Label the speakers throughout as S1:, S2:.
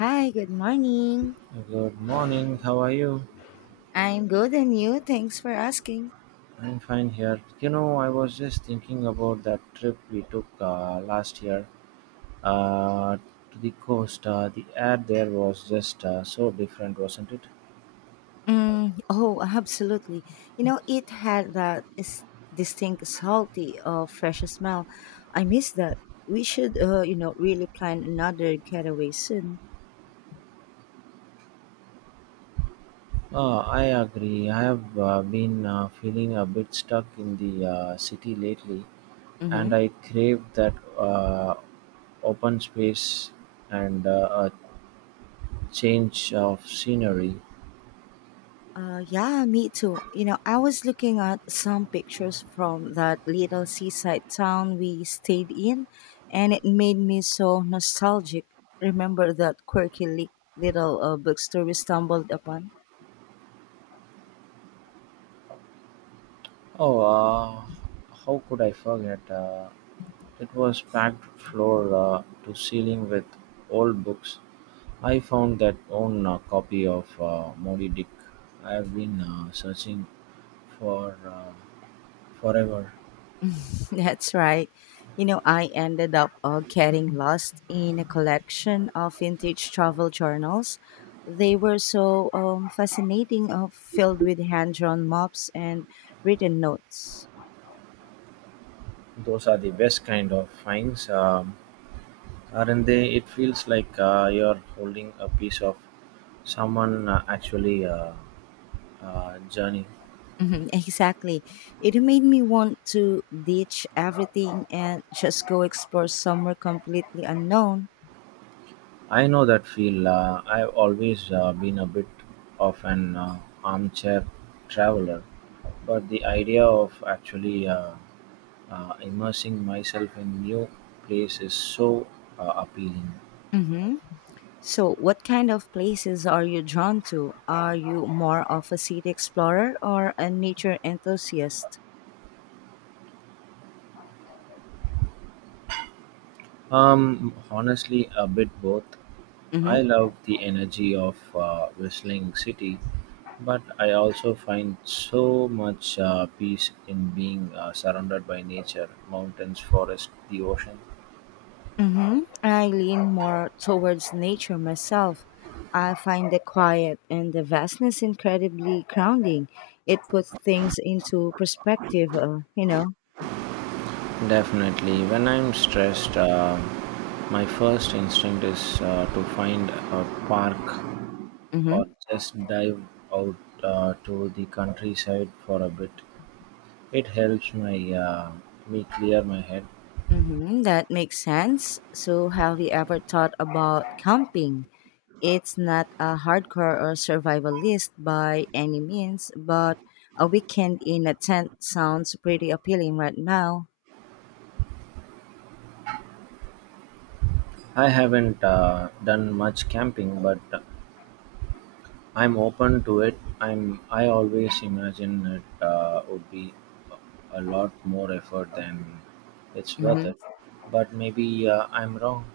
S1: Hi, good morning.
S2: Good morning, how are you?
S1: I'm good and you? Thanks for asking.
S2: I'm fine here. You know, I was just thinking about that trip we took last year uh, to the coast. The air there was just so different, wasn't it?
S1: Mm, oh, absolutely. You know, it had that distinct salty or fresh smell. I miss that. We should, really plan another getaway soon.
S2: I agree. I have been feeling a bit stuck in the city lately,
S1: Mm-hmm.
S2: and I crave that open space and a change of scenery.
S1: Yeah, me too. You know, I was looking at some pictures from that little seaside town we stayed in, and it made me so nostalgic. Remember that quirky little bookstore we stumbled upon?
S2: Oh, uh, how could I forget? It was packed floor to ceiling with old books. I found that one copy of Moby Dick I've been searching for forever.
S1: That's right. You know, I ended up getting lost in a collection of vintage travel journals. They were so fascinating, filled with hand drawn maps and written notes.
S2: Those are the best kind of finds, aren't they? It feels like you're holding a piece of someone actually journey.
S1: Mhm, exactly. It made me want to ditch everything and just go explore somewhere completely unknown.
S2: I know that feel. I've always been a bit of an armchair traveler, but the idea of actually immersing myself in new place is so appealing.
S1: Hmm. So, what kind of places are you drawn to? Are you more of a city explorer or a nature enthusiast?
S2: Honestly, a bit both. I
S1: Hmm.
S2: love the energy of whistling city, but I also find so much peace in being surrounded by nature, mountains, forest, the ocean.
S1: Hmm, I lean more towards nature myself. I find the quiet and the vastness incredibly grounding. It puts things into perspective, you know.
S2: Definitely, when I'm stressed, my first instinct is to find a park or just dive out to the countryside for a bit. It helps my me clear my head.
S1: Mm-hmm, that makes sense. So, have you ever thought about camping? It's not a hardcore or survivalist by any means, but a weekend in a tent sounds pretty appealing right now.
S2: I haven't done much camping, but I'm open to it. I always imagine it would be a lot more effort than it's worth
S1: Mm-hmm,
S2: it. But maybe I'm wrong.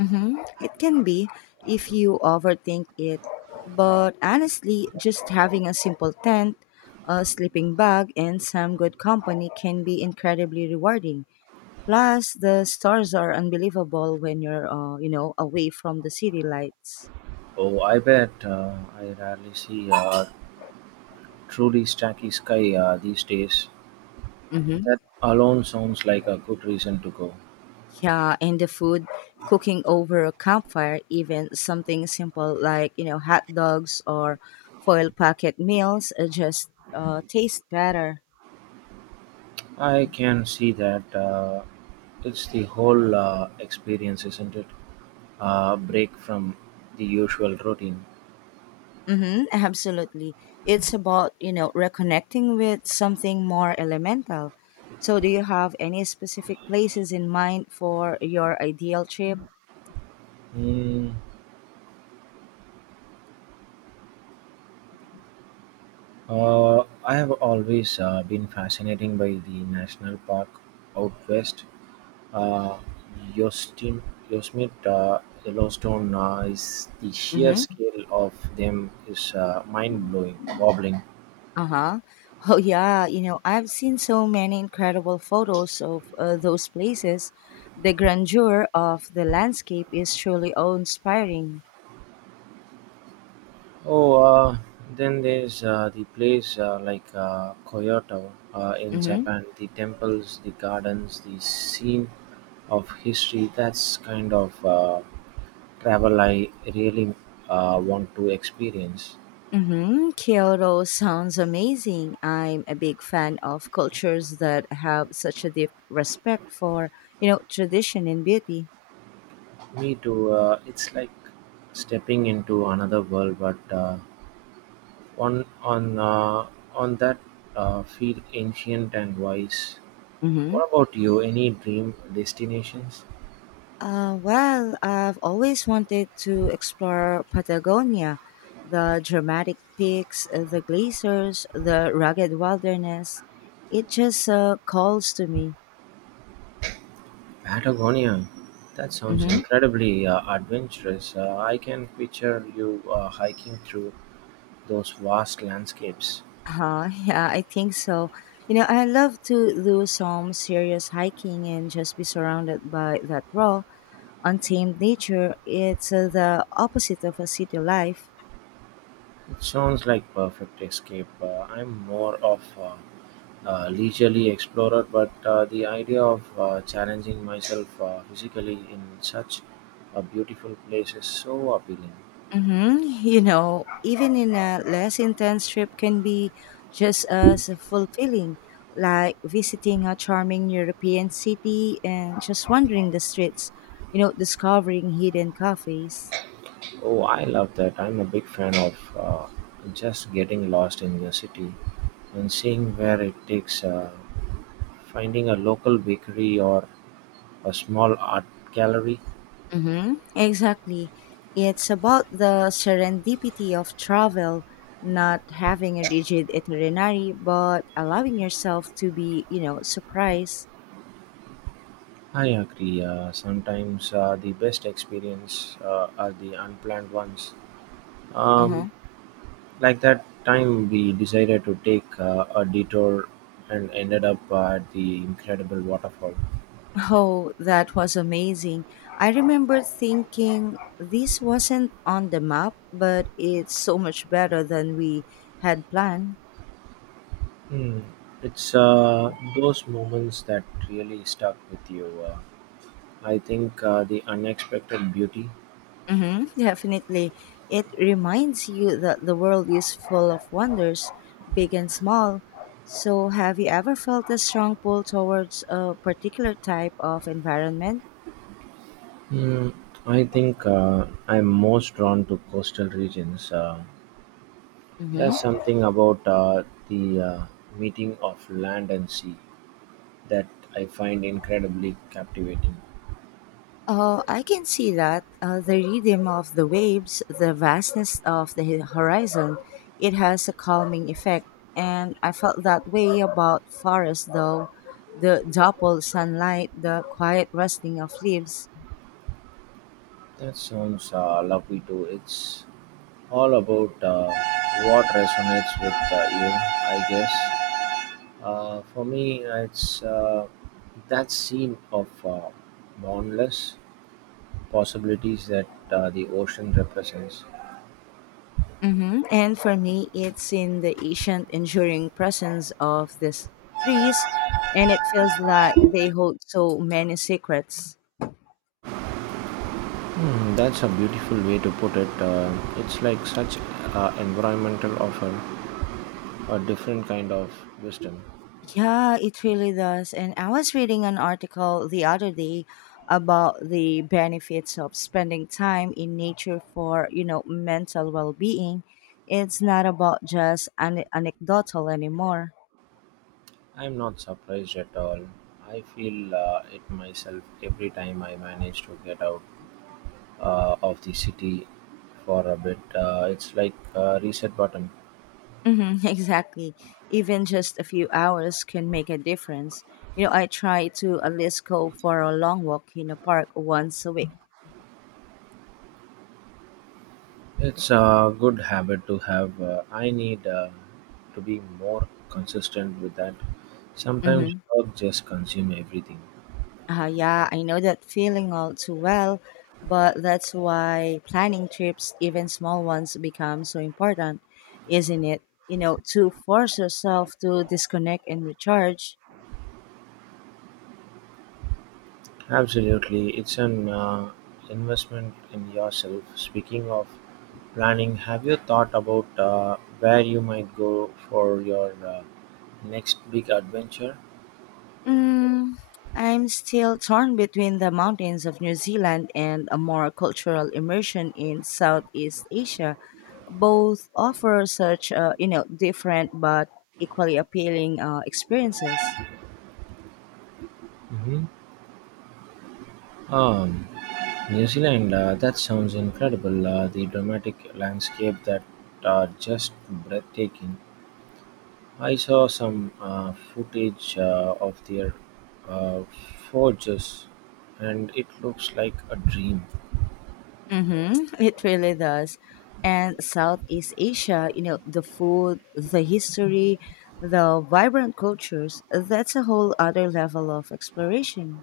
S1: mm-hmm. It can be if you overthink it, but honestly, just having a simple tent, a sleeping bag, and some good company can be incredibly rewarding. Plus, the stars are unbelievable when you're away from the city lights.
S2: Oh, I bet. I rarely see truly stacky sky these days.
S1: Mm-hmm.
S2: That alone sounds like a good reason to go.
S1: Yeah, and the food, cooking over a campfire, even something simple like, you know, hot dogs or foil packet meals just taste better.
S2: I can see that. It's the whole experience, isn't it? Break from the usual routine.
S1: Mm-hmm, absolutely. It's about, you know, reconnecting with something more elemental. So, do you have any specific places in mind for your ideal trip?
S2: Hmm. Uh, I have always been fascinated by the national park out west. Uh, Yosemite, Yosemite Yellowstone, is the sheer
S1: Mm-hmm.
S2: scale of them is mind blowing, wobbling.
S1: Uh-huh. Oh yeah, you know, I've seen so many incredible photos of those places. The grandeur of the landscape is truly awe-inspiring.
S2: Oh, uh, then there's the place like Kyoto in
S1: Mhm.
S2: Japan. The temples, the gardens, the scene of history. That's kind of travel I really want to experience.
S1: Mhm. Kyoto sounds amazing. I'm a big fan of cultures that have such a deep respect for, you know, tradition and beauty.
S2: Me too. It's like stepping into another world, but on on uh, on that feel ancient and wise.
S1: Mhm.
S2: What about you? Any dream destinations?
S1: Well, I've always wanted to explore Patagonia, the dramatic peaks, the glaciers, the rugged wilderness. It just calls to me.
S2: Patagonia! That sounds
S1: Mm-hmm.
S2: incredibly adventurous. I can picture you hiking through those vast landscapes.
S1: Yeah, I think so. You know, I love to do some serious hiking and just be surrounded by that raw, untamed nature. It's the opposite of a city life.
S2: It sounds like perfect escape. I'm more of a leisurely explorer, but the idea of challenging myself physically in such a beautiful place is so appealing.
S1: Mm-hmm. You know, even in a less intense trip can be just as fulfilling, like visiting a charming European city and just wandering the streets, you know, discovering hidden cafes.
S2: Oh, I love that. I'm a big fan of just getting lost in the city and seeing where it takes. Finding a local bakery or a small art gallery?
S1: Mm-hmm. Exactly. It's about the serendipity of travel, not having a rigid itinerary, but allowing yourself to be, you know, surprised.
S2: I agree. Sometimes the best experience are the unplanned ones.
S1: Mm-hmm.
S2: Um, like that time we decided to take a detour and ended up at the incredible waterfall.
S1: Oh, that was amazing. I remember thinking this wasn't on the map, but it's so much better than we had planned.
S2: Hmm. It's those moments that really stuck with you. I think the unexpected beauty.
S1: Hmm, definitely. It reminds you that the world is full of wonders, big and small. So, have you ever felt a strong pull towards a particular type of environment?
S2: Hmm. I think I'm most drawn to coastal regions. There's
S1: Hmm.
S2: something about the meeting of land and sea that I find incredibly captivating.
S1: Oh, I can see that. The rhythm of the waves, the vastness of the horizon, it has a calming effect. And I felt that way about forest, though. The double sunlight, the quiet rustling of leaves.
S2: That sounds lovely too. It's all about what resonates with you, I guess. For me, it's that scene of boundless possibilities that the ocean represents.
S1: Hmm. And for me, it's in the ancient, enduring presence of these trees, and it feels like they hold so many secrets.
S2: Hmm, that's a beautiful way to put it. It's like such environmental offer a different kind of wisdom.
S1: Yeah, it really does. And I was reading an article the other day about the benefits of spending time in nature for, you know, mental well-being. It's not about just anecdotal anymore.
S2: I'm not surprised at all. I feel it myself every time I manage to get out of the city for a bit. It's like a reset button.
S1: Hmm. Exactly. Even just a few hours can make a difference. You know, I try to at least go for a long walk in a park once a week.
S2: It's a good habit to have. I need to be more consistent with that. Sometimes
S1: Hmm.
S2: work just consume everything.
S1: Yeah, I know that feeling all too well, but that's why planning trips, even small ones, become so important, isn't it? You know, to force yourself to disconnect and recharge.
S2: Absolutely, it's an investment in yourself. Speaking of planning, have you thought about where you might go for your next big adventure?
S1: Mm, I'm still torn between the mountains of New Zealand and a more cultural immersion in Southeast Asia. Both offer such, different but equally appealing experiences.
S2: Hmm. Um, New Zealand, that sounds incredible. The dramatic landscape that are just breathtaking. I saw some footage of their uh, forges and it looks like a dream.
S1: Mm-hmm. It really does. And Southeast Asia, you know, the food, the history, the vibrant cultures, that's a whole other level of exploration.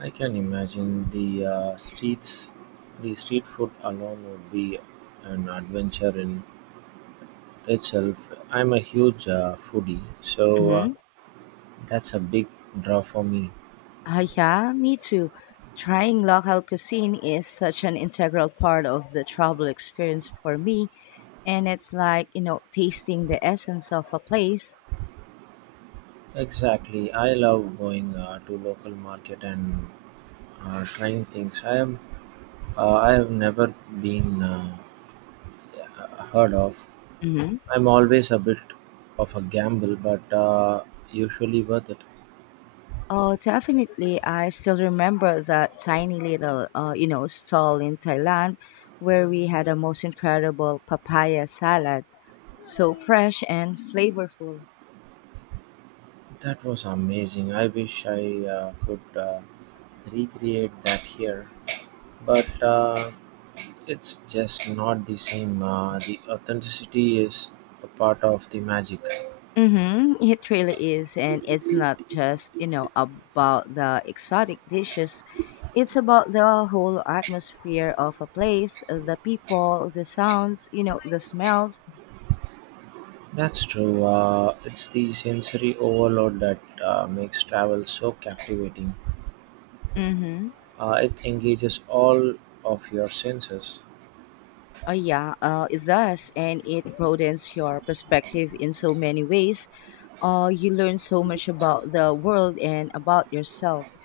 S2: I can imagine the streets, the street food alone would be an adventure in itself. I'm a huge foodie, so
S1: Mm-hmm.
S2: that's a big draw for me.
S1: Yeah, me too. Trying local cuisine is such an integral part of the travel experience for me. And it's like, you know, tasting the essence of a place.
S2: Exactly, I love going to local market and trying things I have never been heard of. I'm always a bit of a gamble, but usually worth it.
S1: Oh, definitely. I still remember that tiny little, stall in Thailand where we had a most incredible papaya salad. So fresh and flavorful.
S2: That was amazing. I wish I could recreate that here, but it's just not the same. The authenticity is a part of the magic.
S1: Mm-hmm. It really is. And it's not just, you know, about the exotic dishes. It's about the whole atmosphere of a place, the people, the sounds, you know, the smells.
S2: That's true. It's the sensory overload that makes travel so captivating.
S1: Mm-hmm.
S2: It engages all of your senses.
S1: Yeah, it does, and it broadens your perspective in so many ways. You learn so much about the world and about yourself.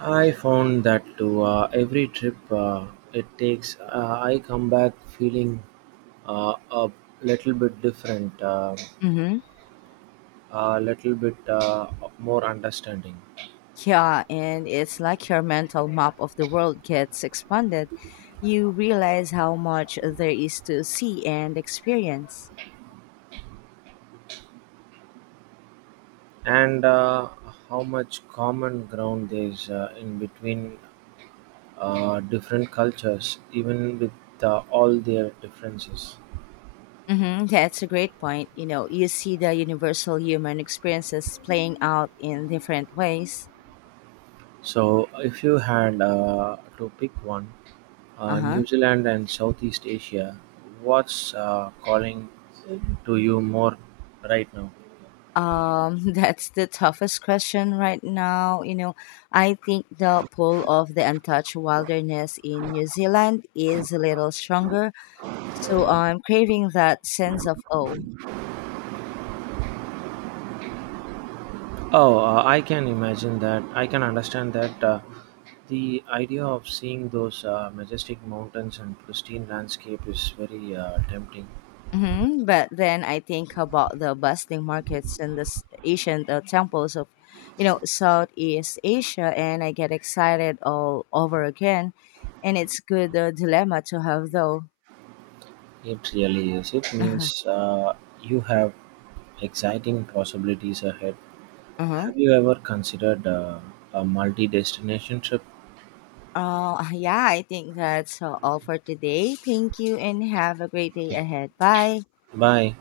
S2: I found that too. Every trip it takes, I come back feeling a little bit different,
S1: Mm-hmm.
S2: a little bit more understanding.
S1: Yeah, and it's like your mental map of the world gets expanded. You realize how much there is to see and experience.
S2: And how much common ground there is in between different cultures, even with all their differences.
S1: Mm-hmm. That's a great point. You know, you see the universal human experiences playing out in different ways.
S2: So, if you had to pick one,
S1: Uh huh.
S2: New Zealand and Southeast Asia, what's calling to you more right now?
S1: That's the toughest question right now. You know, I think the pull of the untouched wilderness in New Zealand is a little stronger. So I'm craving that sense of awe.
S2: Oh, I can imagine that. I can understand that. The idea of seeing those majestic mountains and pristine landscape is very tempting.
S1: Hmm. But then I think about the bustling markets and the ancient temples of, you know, Southeast Asia, and I get excited all over again. And it's good dilemma to have, though.
S2: It really is. It means you have exciting possibilities ahead.
S1: Uh-huh.
S2: Have you ever considered a multi destination trip?
S1: Oh, yeah, I think that's all for today. Thank you and have a great day ahead. Bye.
S2: Bye.